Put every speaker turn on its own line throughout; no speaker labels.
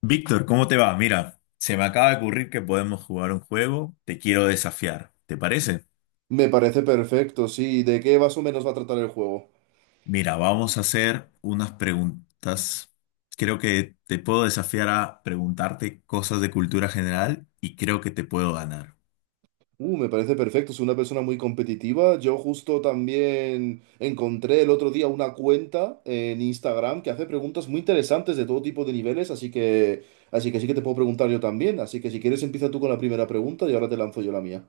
Víctor, ¿cómo te va? Mira, se me acaba de ocurrir que podemos jugar un juego. Te quiero desafiar, ¿te parece?
Me parece perfecto, sí. ¿De qué más o menos va a tratar el juego?
Mira, vamos a hacer unas preguntas. Creo que te puedo desafiar a preguntarte cosas de cultura general y creo que te puedo ganar.
Me parece perfecto. Soy una persona muy competitiva. Yo justo también encontré el otro día una cuenta en Instagram que hace preguntas muy interesantes de todo tipo de niveles, así que sí que te puedo preguntar yo también. Así que si quieres empieza tú con la primera pregunta y ahora te lanzo yo la mía.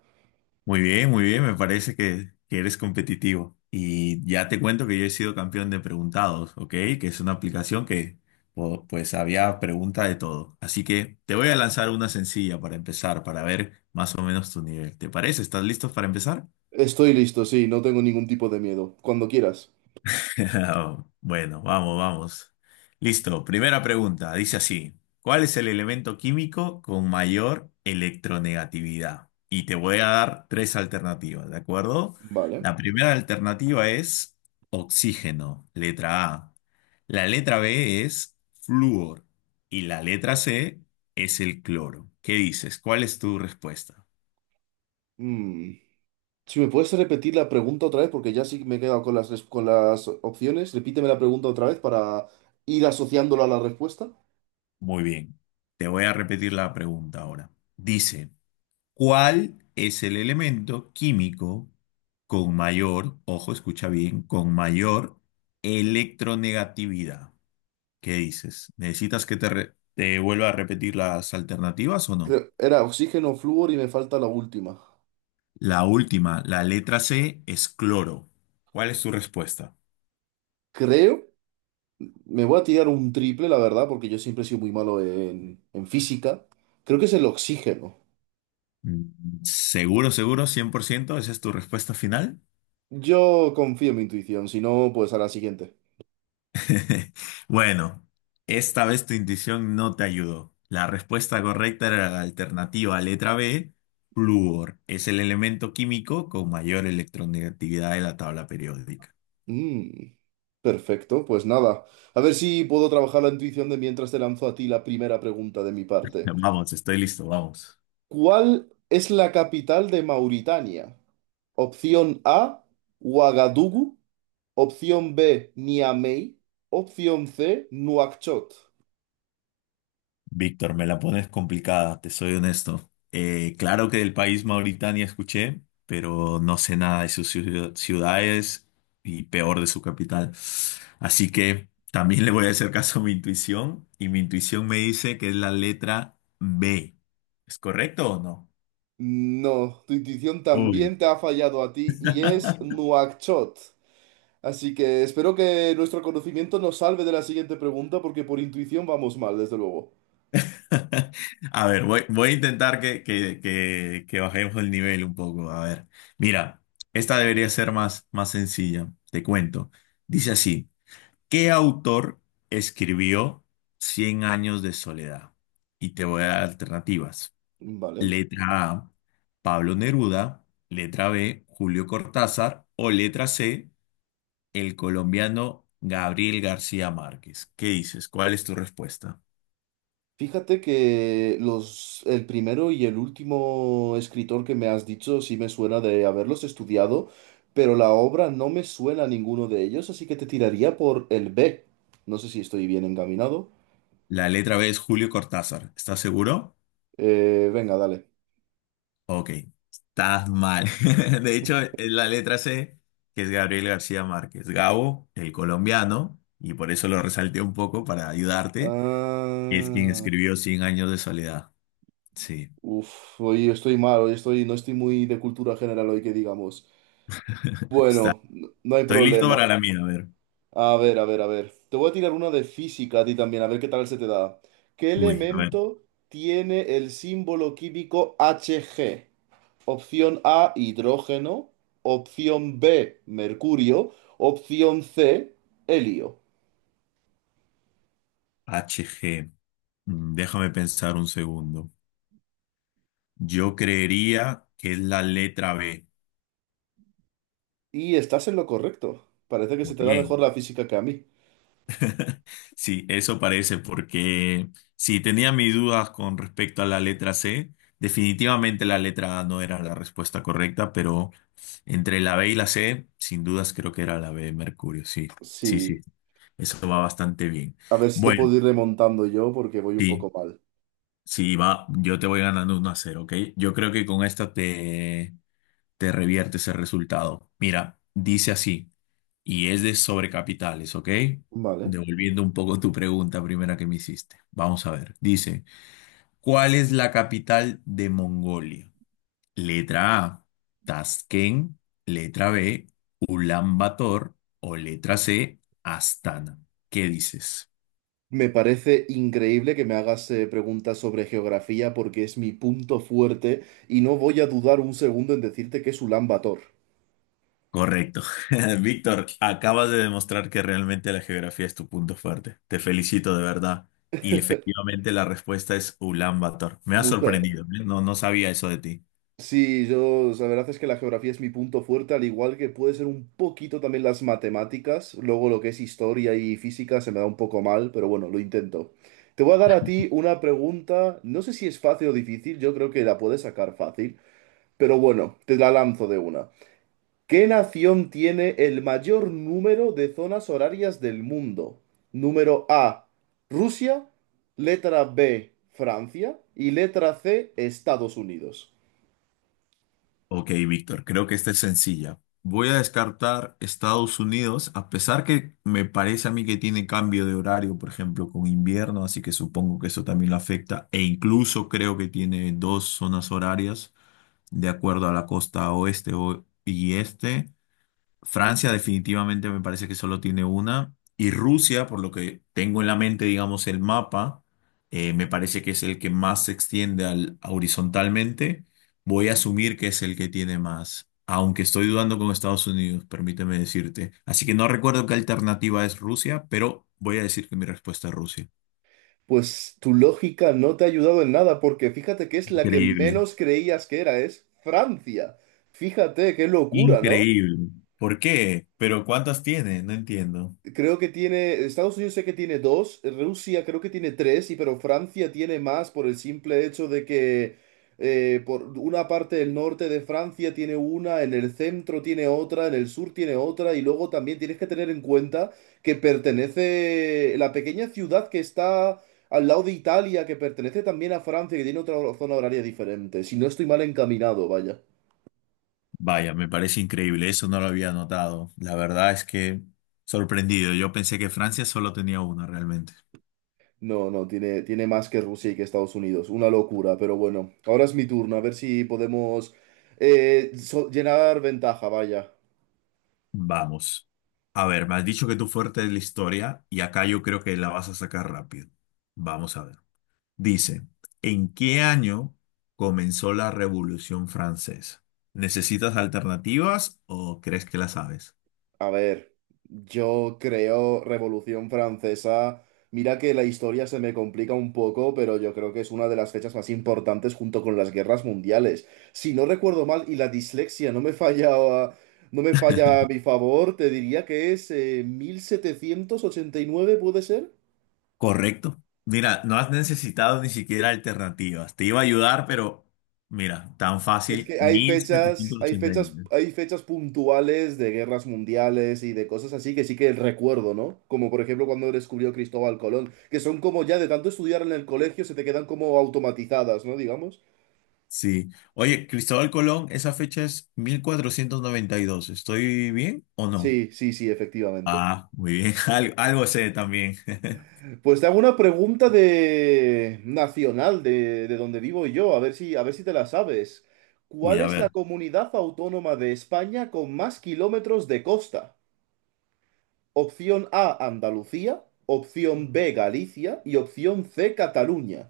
Muy bien, me parece que eres competitivo. Y ya te cuento que yo he sido campeón de Preguntados, ¿ok? Que es una aplicación que pues había pregunta de todo. Así que te voy a lanzar una sencilla para empezar, para ver más o menos tu nivel. ¿Te parece? ¿Estás listo para empezar?
Estoy listo, sí. No tengo ningún tipo de miedo. Cuando quieras.
Bueno, vamos, vamos. Listo, primera pregunta. Dice así, ¿cuál es el elemento químico con mayor electronegatividad? Y te voy a dar tres alternativas, ¿de acuerdo?
Vale.
La primera alternativa es oxígeno, letra A. La letra B es flúor y la letra C es el cloro. ¿Qué dices? ¿Cuál es tu respuesta?
Mm. Si me puedes repetir la pregunta otra vez, porque ya sí me he quedado con con las opciones. Repíteme la pregunta otra vez para ir asociándola a la respuesta.
Muy bien. Te voy a repetir la pregunta ahora. Dice, ¿cuál es el elemento químico con mayor, ojo, escucha bien, con mayor electronegatividad? ¿Qué dices? ¿Necesitas que te vuelva a repetir las alternativas o no?
Creo, era oxígeno, flúor y me falta la última.
La última, la letra C es cloro. ¿Cuál es tu respuesta?
Creo, me voy a tirar un triple, la verdad, porque yo siempre he sido muy malo en física. Creo que es el oxígeno.
¿Seguro, seguro, 100%, esa es tu respuesta final?
Yo confío en mi intuición, si no, pues a la siguiente.
Bueno, esta vez tu intuición no te ayudó. La respuesta correcta era la alternativa letra B, flúor. Es el elemento químico con mayor electronegatividad de la tabla periódica.
Mm, perfecto, pues nada. A ver si puedo trabajar la intuición de mientras te lanzo a ti la primera pregunta de mi parte.
Vamos, estoy listo, vamos.
¿Cuál es la capital de Mauritania? Opción A, Ouagadougou. Opción B, Niamey. Opción C, Nuakchot.
Víctor, me la pones complicada, te soy honesto. Claro que del país Mauritania escuché, pero no sé nada de sus ciudades y peor de su capital. Así que también le voy a hacer caso a mi intuición y mi intuición me dice que es la letra B. ¿Es correcto o no?
No, tu intuición
Uy.
también te ha fallado a ti y es Nuakchot. Así que espero que nuestro conocimiento nos salve de la siguiente pregunta porque por intuición vamos mal, desde luego.
A ver, voy a intentar que bajemos el nivel un poco. A ver, mira, esta debería ser más sencilla, te cuento. Dice así. ¿Qué autor escribió Cien años de soledad? Y te voy a dar alternativas.
Vale.
Letra A, Pablo Neruda. Letra B, Julio Cortázar. O letra C, el colombiano Gabriel García Márquez. ¿Qué dices? ¿Cuál es tu respuesta?
Fíjate que el primero y el último escritor que me has dicho sí me suena de haberlos estudiado, pero la obra no me suena a ninguno de ellos, así que te tiraría por el B. No sé si estoy bien encaminado.
La letra B es Julio Cortázar. ¿Estás seguro?
Venga, dale.
Ok, estás mal. De hecho, es la letra C, que es Gabriel García Márquez. Gabo, el colombiano, y por eso lo resalté un poco para ayudarte. Es quien
Ah,
escribió Cien años de soledad. Sí.
uf, hoy estoy mal, hoy estoy, no estoy muy de cultura general hoy que digamos.
Está.
Bueno, no hay
Estoy listo
problema.
para la mía. A ver.
A ver, a ver, a ver. Te voy a tirar una de física a ti también, a ver qué tal se te da. ¿Qué
Uy, a ver.
elemento tiene el símbolo químico Hg? Opción A, hidrógeno. Opción B, mercurio. Opción C, helio.
Hg. Déjame pensar un segundo. Yo creería que es la letra B.
Y estás en lo correcto. Parece que se
Muy
te da mejor
bien.
la física que a mí.
Sí, eso parece, porque si tenía mis dudas con respecto a la letra C, definitivamente la letra A no era la respuesta correcta, pero entre la B y la C, sin dudas creo que era la B de Mercurio, sí, sí, sí,
Sí.
eso va bastante bien.
A ver si te
Bueno,
puedo ir remontando yo porque voy un
sí,
poco mal.
sí, va, yo te voy ganando 1-0, ¿ok? Yo creo que con esta te revierte ese resultado. Mira, dice así y es de sobrecapitales, ¿ok?
Vale.
Devolviendo un poco tu pregunta primera que me hiciste. Vamos a ver. Dice, ¿cuál es la capital de Mongolia? Letra A, Tashkent. Letra B, Ulan Bator. O letra C, Astana. ¿Qué dices?
Me parece increíble que me hagas preguntas sobre geografía porque es mi punto fuerte y no voy a dudar un segundo en decirte que es Ulan Bator.
Correcto. Víctor, acabas de demostrar que realmente la geografía es tu punto fuerte. Te felicito de verdad. Y efectivamente la respuesta es Ulan Bator. Me ha
Mucha-
sorprendido, ¿eh? No, no sabía eso de ti.
Sí, yo, la verdad es que la geografía es mi punto fuerte, al igual que puede ser un poquito también las matemáticas. Luego lo que es historia y física se me da un poco mal, pero bueno, lo intento. Te voy a dar a ti una pregunta, no sé si es fácil o difícil, yo creo que la puedes sacar fácil, pero bueno, te la lanzo de una. ¿Qué nación tiene el mayor número de zonas horarias del mundo? Número A, Rusia, letra B, Francia y letra C, Estados Unidos.
Ok, Víctor, creo que esta es sencilla. Voy a descartar Estados Unidos, a pesar que me parece a mí que tiene cambio de horario, por ejemplo, con invierno, así que supongo que eso también lo afecta, e incluso creo que tiene dos zonas horarias de acuerdo a la costa oeste y este. Francia definitivamente me parece que solo tiene una. Y Rusia, por lo que tengo en la mente, digamos, el mapa, me parece que es el que más se extiende horizontalmente. Voy a asumir que es el que tiene más, aunque estoy dudando con Estados Unidos, permíteme decirte. Así que no recuerdo qué alternativa es Rusia, pero voy a decir que mi respuesta es Rusia.
Pues tu lógica no te ha ayudado en nada porque fíjate que es la que
Increíble,
menos creías que era, es Francia. Fíjate, qué locura, ¿no?
increíble. ¿Por qué? ¿Pero cuántas tiene? No entiendo.
Creo que tiene, Estados Unidos sé que tiene dos, Rusia creo que tiene tres, y pero Francia tiene más por el simple hecho de que por una parte del norte de Francia tiene una, en el centro tiene otra, en el sur tiene otra, y luego también tienes que tener en cuenta que pertenece la pequeña ciudad que está al lado de Italia, que pertenece también a Francia, que tiene otra zona horaria diferente. Si no estoy mal encaminado, vaya.
Vaya, me parece increíble, eso no lo había notado. La verdad es que sorprendido, yo pensé que Francia solo tenía una realmente.
No, no, tiene más que Rusia y que Estados Unidos. Una locura, pero bueno. Ahora es mi turno, a ver si podemos llenar ventaja, vaya.
Vamos. A ver, me has dicho que tu fuerte es la historia y acá yo creo que la vas a sacar rápido. Vamos a ver. Dice, ¿en qué año comenzó la Revolución Francesa? ¿Necesitas alternativas o crees que la sabes?
A ver, yo creo Revolución Francesa. Mira que la historia se me complica un poco, pero yo creo que es una de las fechas más importantes junto con las guerras mundiales. Si no recuerdo mal y la dislexia no me falla, no me falla a mi favor, te diría que es 1789, ¿puede ser?
Correcto. Mira, no has necesitado ni siquiera alternativas. Te iba a ayudar, pero mira, tan
Es
fácil,
que hay
mil
fechas,
setecientos
hay
ochenta y
fechas,
nueve.
hay fechas puntuales de guerras mundiales y de cosas así que sí que recuerdo, ¿no? Como por ejemplo cuando descubrió Cristóbal Colón, que son como ya de tanto estudiar en el colegio se te quedan como automatizadas, ¿no? Digamos.
Sí. Oye, Cristóbal Colón, esa fecha es 1492. ¿Estoy bien o no?
Sí, sí, sí, efectivamente.
Ah, muy bien. Algo sé también.
Pues te hago una pregunta de nacional de donde vivo yo, a ver si te la sabes.
Uy,
¿Cuál
a
es la
ver,
comunidad autónoma de España con más kilómetros de costa? Opción A, Andalucía. Opción B, Galicia. Y opción C, Cataluña.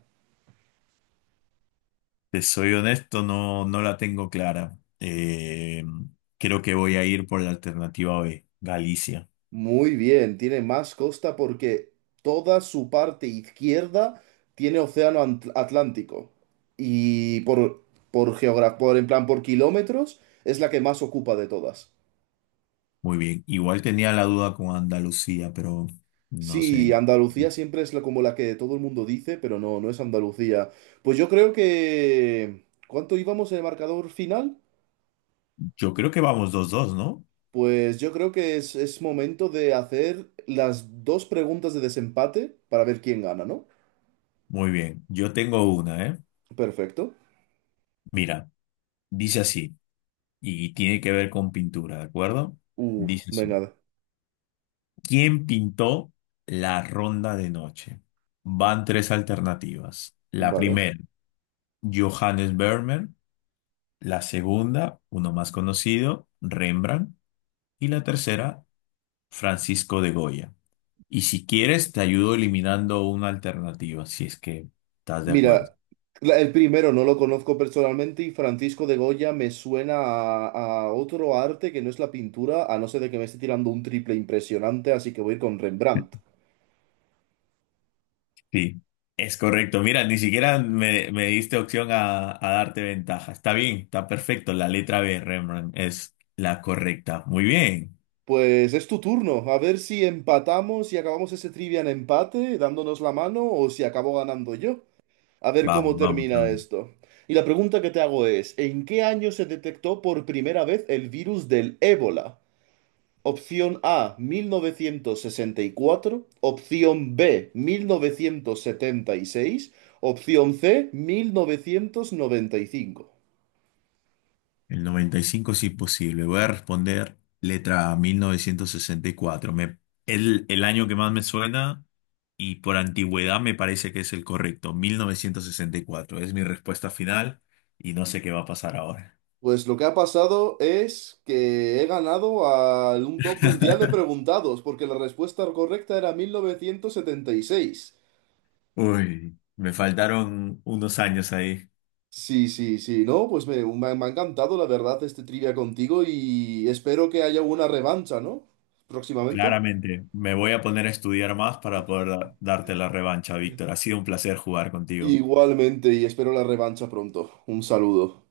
te soy honesto, no, no la tengo clara. Creo que voy a ir por la alternativa B, Galicia.
Muy bien, tiene más costa porque toda su parte izquierda tiene océano Atlántico. Y por, en plan, por kilómetros, es la que más ocupa de todas.
Muy bien. Igual tenía la duda con Andalucía, pero no sé.
Sí, Andalucía siempre es la, como la que todo el mundo dice, pero no, no es Andalucía. Pues yo creo que... ¿Cuánto íbamos en el marcador final?
Yo creo que vamos 2-2, ¿no?
Pues yo creo que es momento de hacer las dos preguntas de desempate para ver quién gana, ¿no?
Muy bien, yo tengo una, ¿eh?
Perfecto.
Mira, dice así, y tiene que ver con pintura, ¿de acuerdo? Dice así,
Venga,
¿quién pintó La ronda de noche? Van tres alternativas. La
vale.
primera, Johannes Vermeer. La segunda, uno más conocido, Rembrandt. Y la tercera, Francisco de Goya. Y si quieres, te ayudo eliminando una alternativa, si es que estás de
Mira,
acuerdo.
el primero no lo conozco personalmente y Francisco de Goya me suena a otro arte que no es la pintura, a no ser de que me esté tirando un triple impresionante, así que voy a ir con Rembrandt.
Sí, es correcto. Mira, ni siquiera me diste opción a darte ventaja. Está bien, está perfecto. La letra B, Rembrandt, es la correcta. Muy bien.
Pues es tu turno, a ver si empatamos y acabamos ese trivia en empate, dándonos la mano, o si acabo ganando yo. A ver cómo
Vamos, vamos.
termina
Vamos.
esto. Y la pregunta que te hago es, ¿en qué año se detectó por primera vez el virus del ébola? Opción A, 1964, opción B, 1976, opción C, 1995.
El 95 es imposible. Voy a responder letra A, 1964. El año que más me suena y por antigüedad me parece que es el correcto. 1964 es mi respuesta final y no sé qué va a pasar ahora.
Pues lo que ha pasado es que he ganado a un top mundial de preguntados, porque la respuesta correcta era 1976.
Uy, me faltaron unos años ahí.
Sí, sí, sí, no, pues me, me ha encantado la verdad este trivia contigo y espero que haya una revancha, ¿no? Próximamente.
Claramente, me voy a poner a estudiar más para poder darte la revancha, Víctor. Ha sido un placer jugar contigo.
Igualmente, y espero la revancha pronto. Un saludo.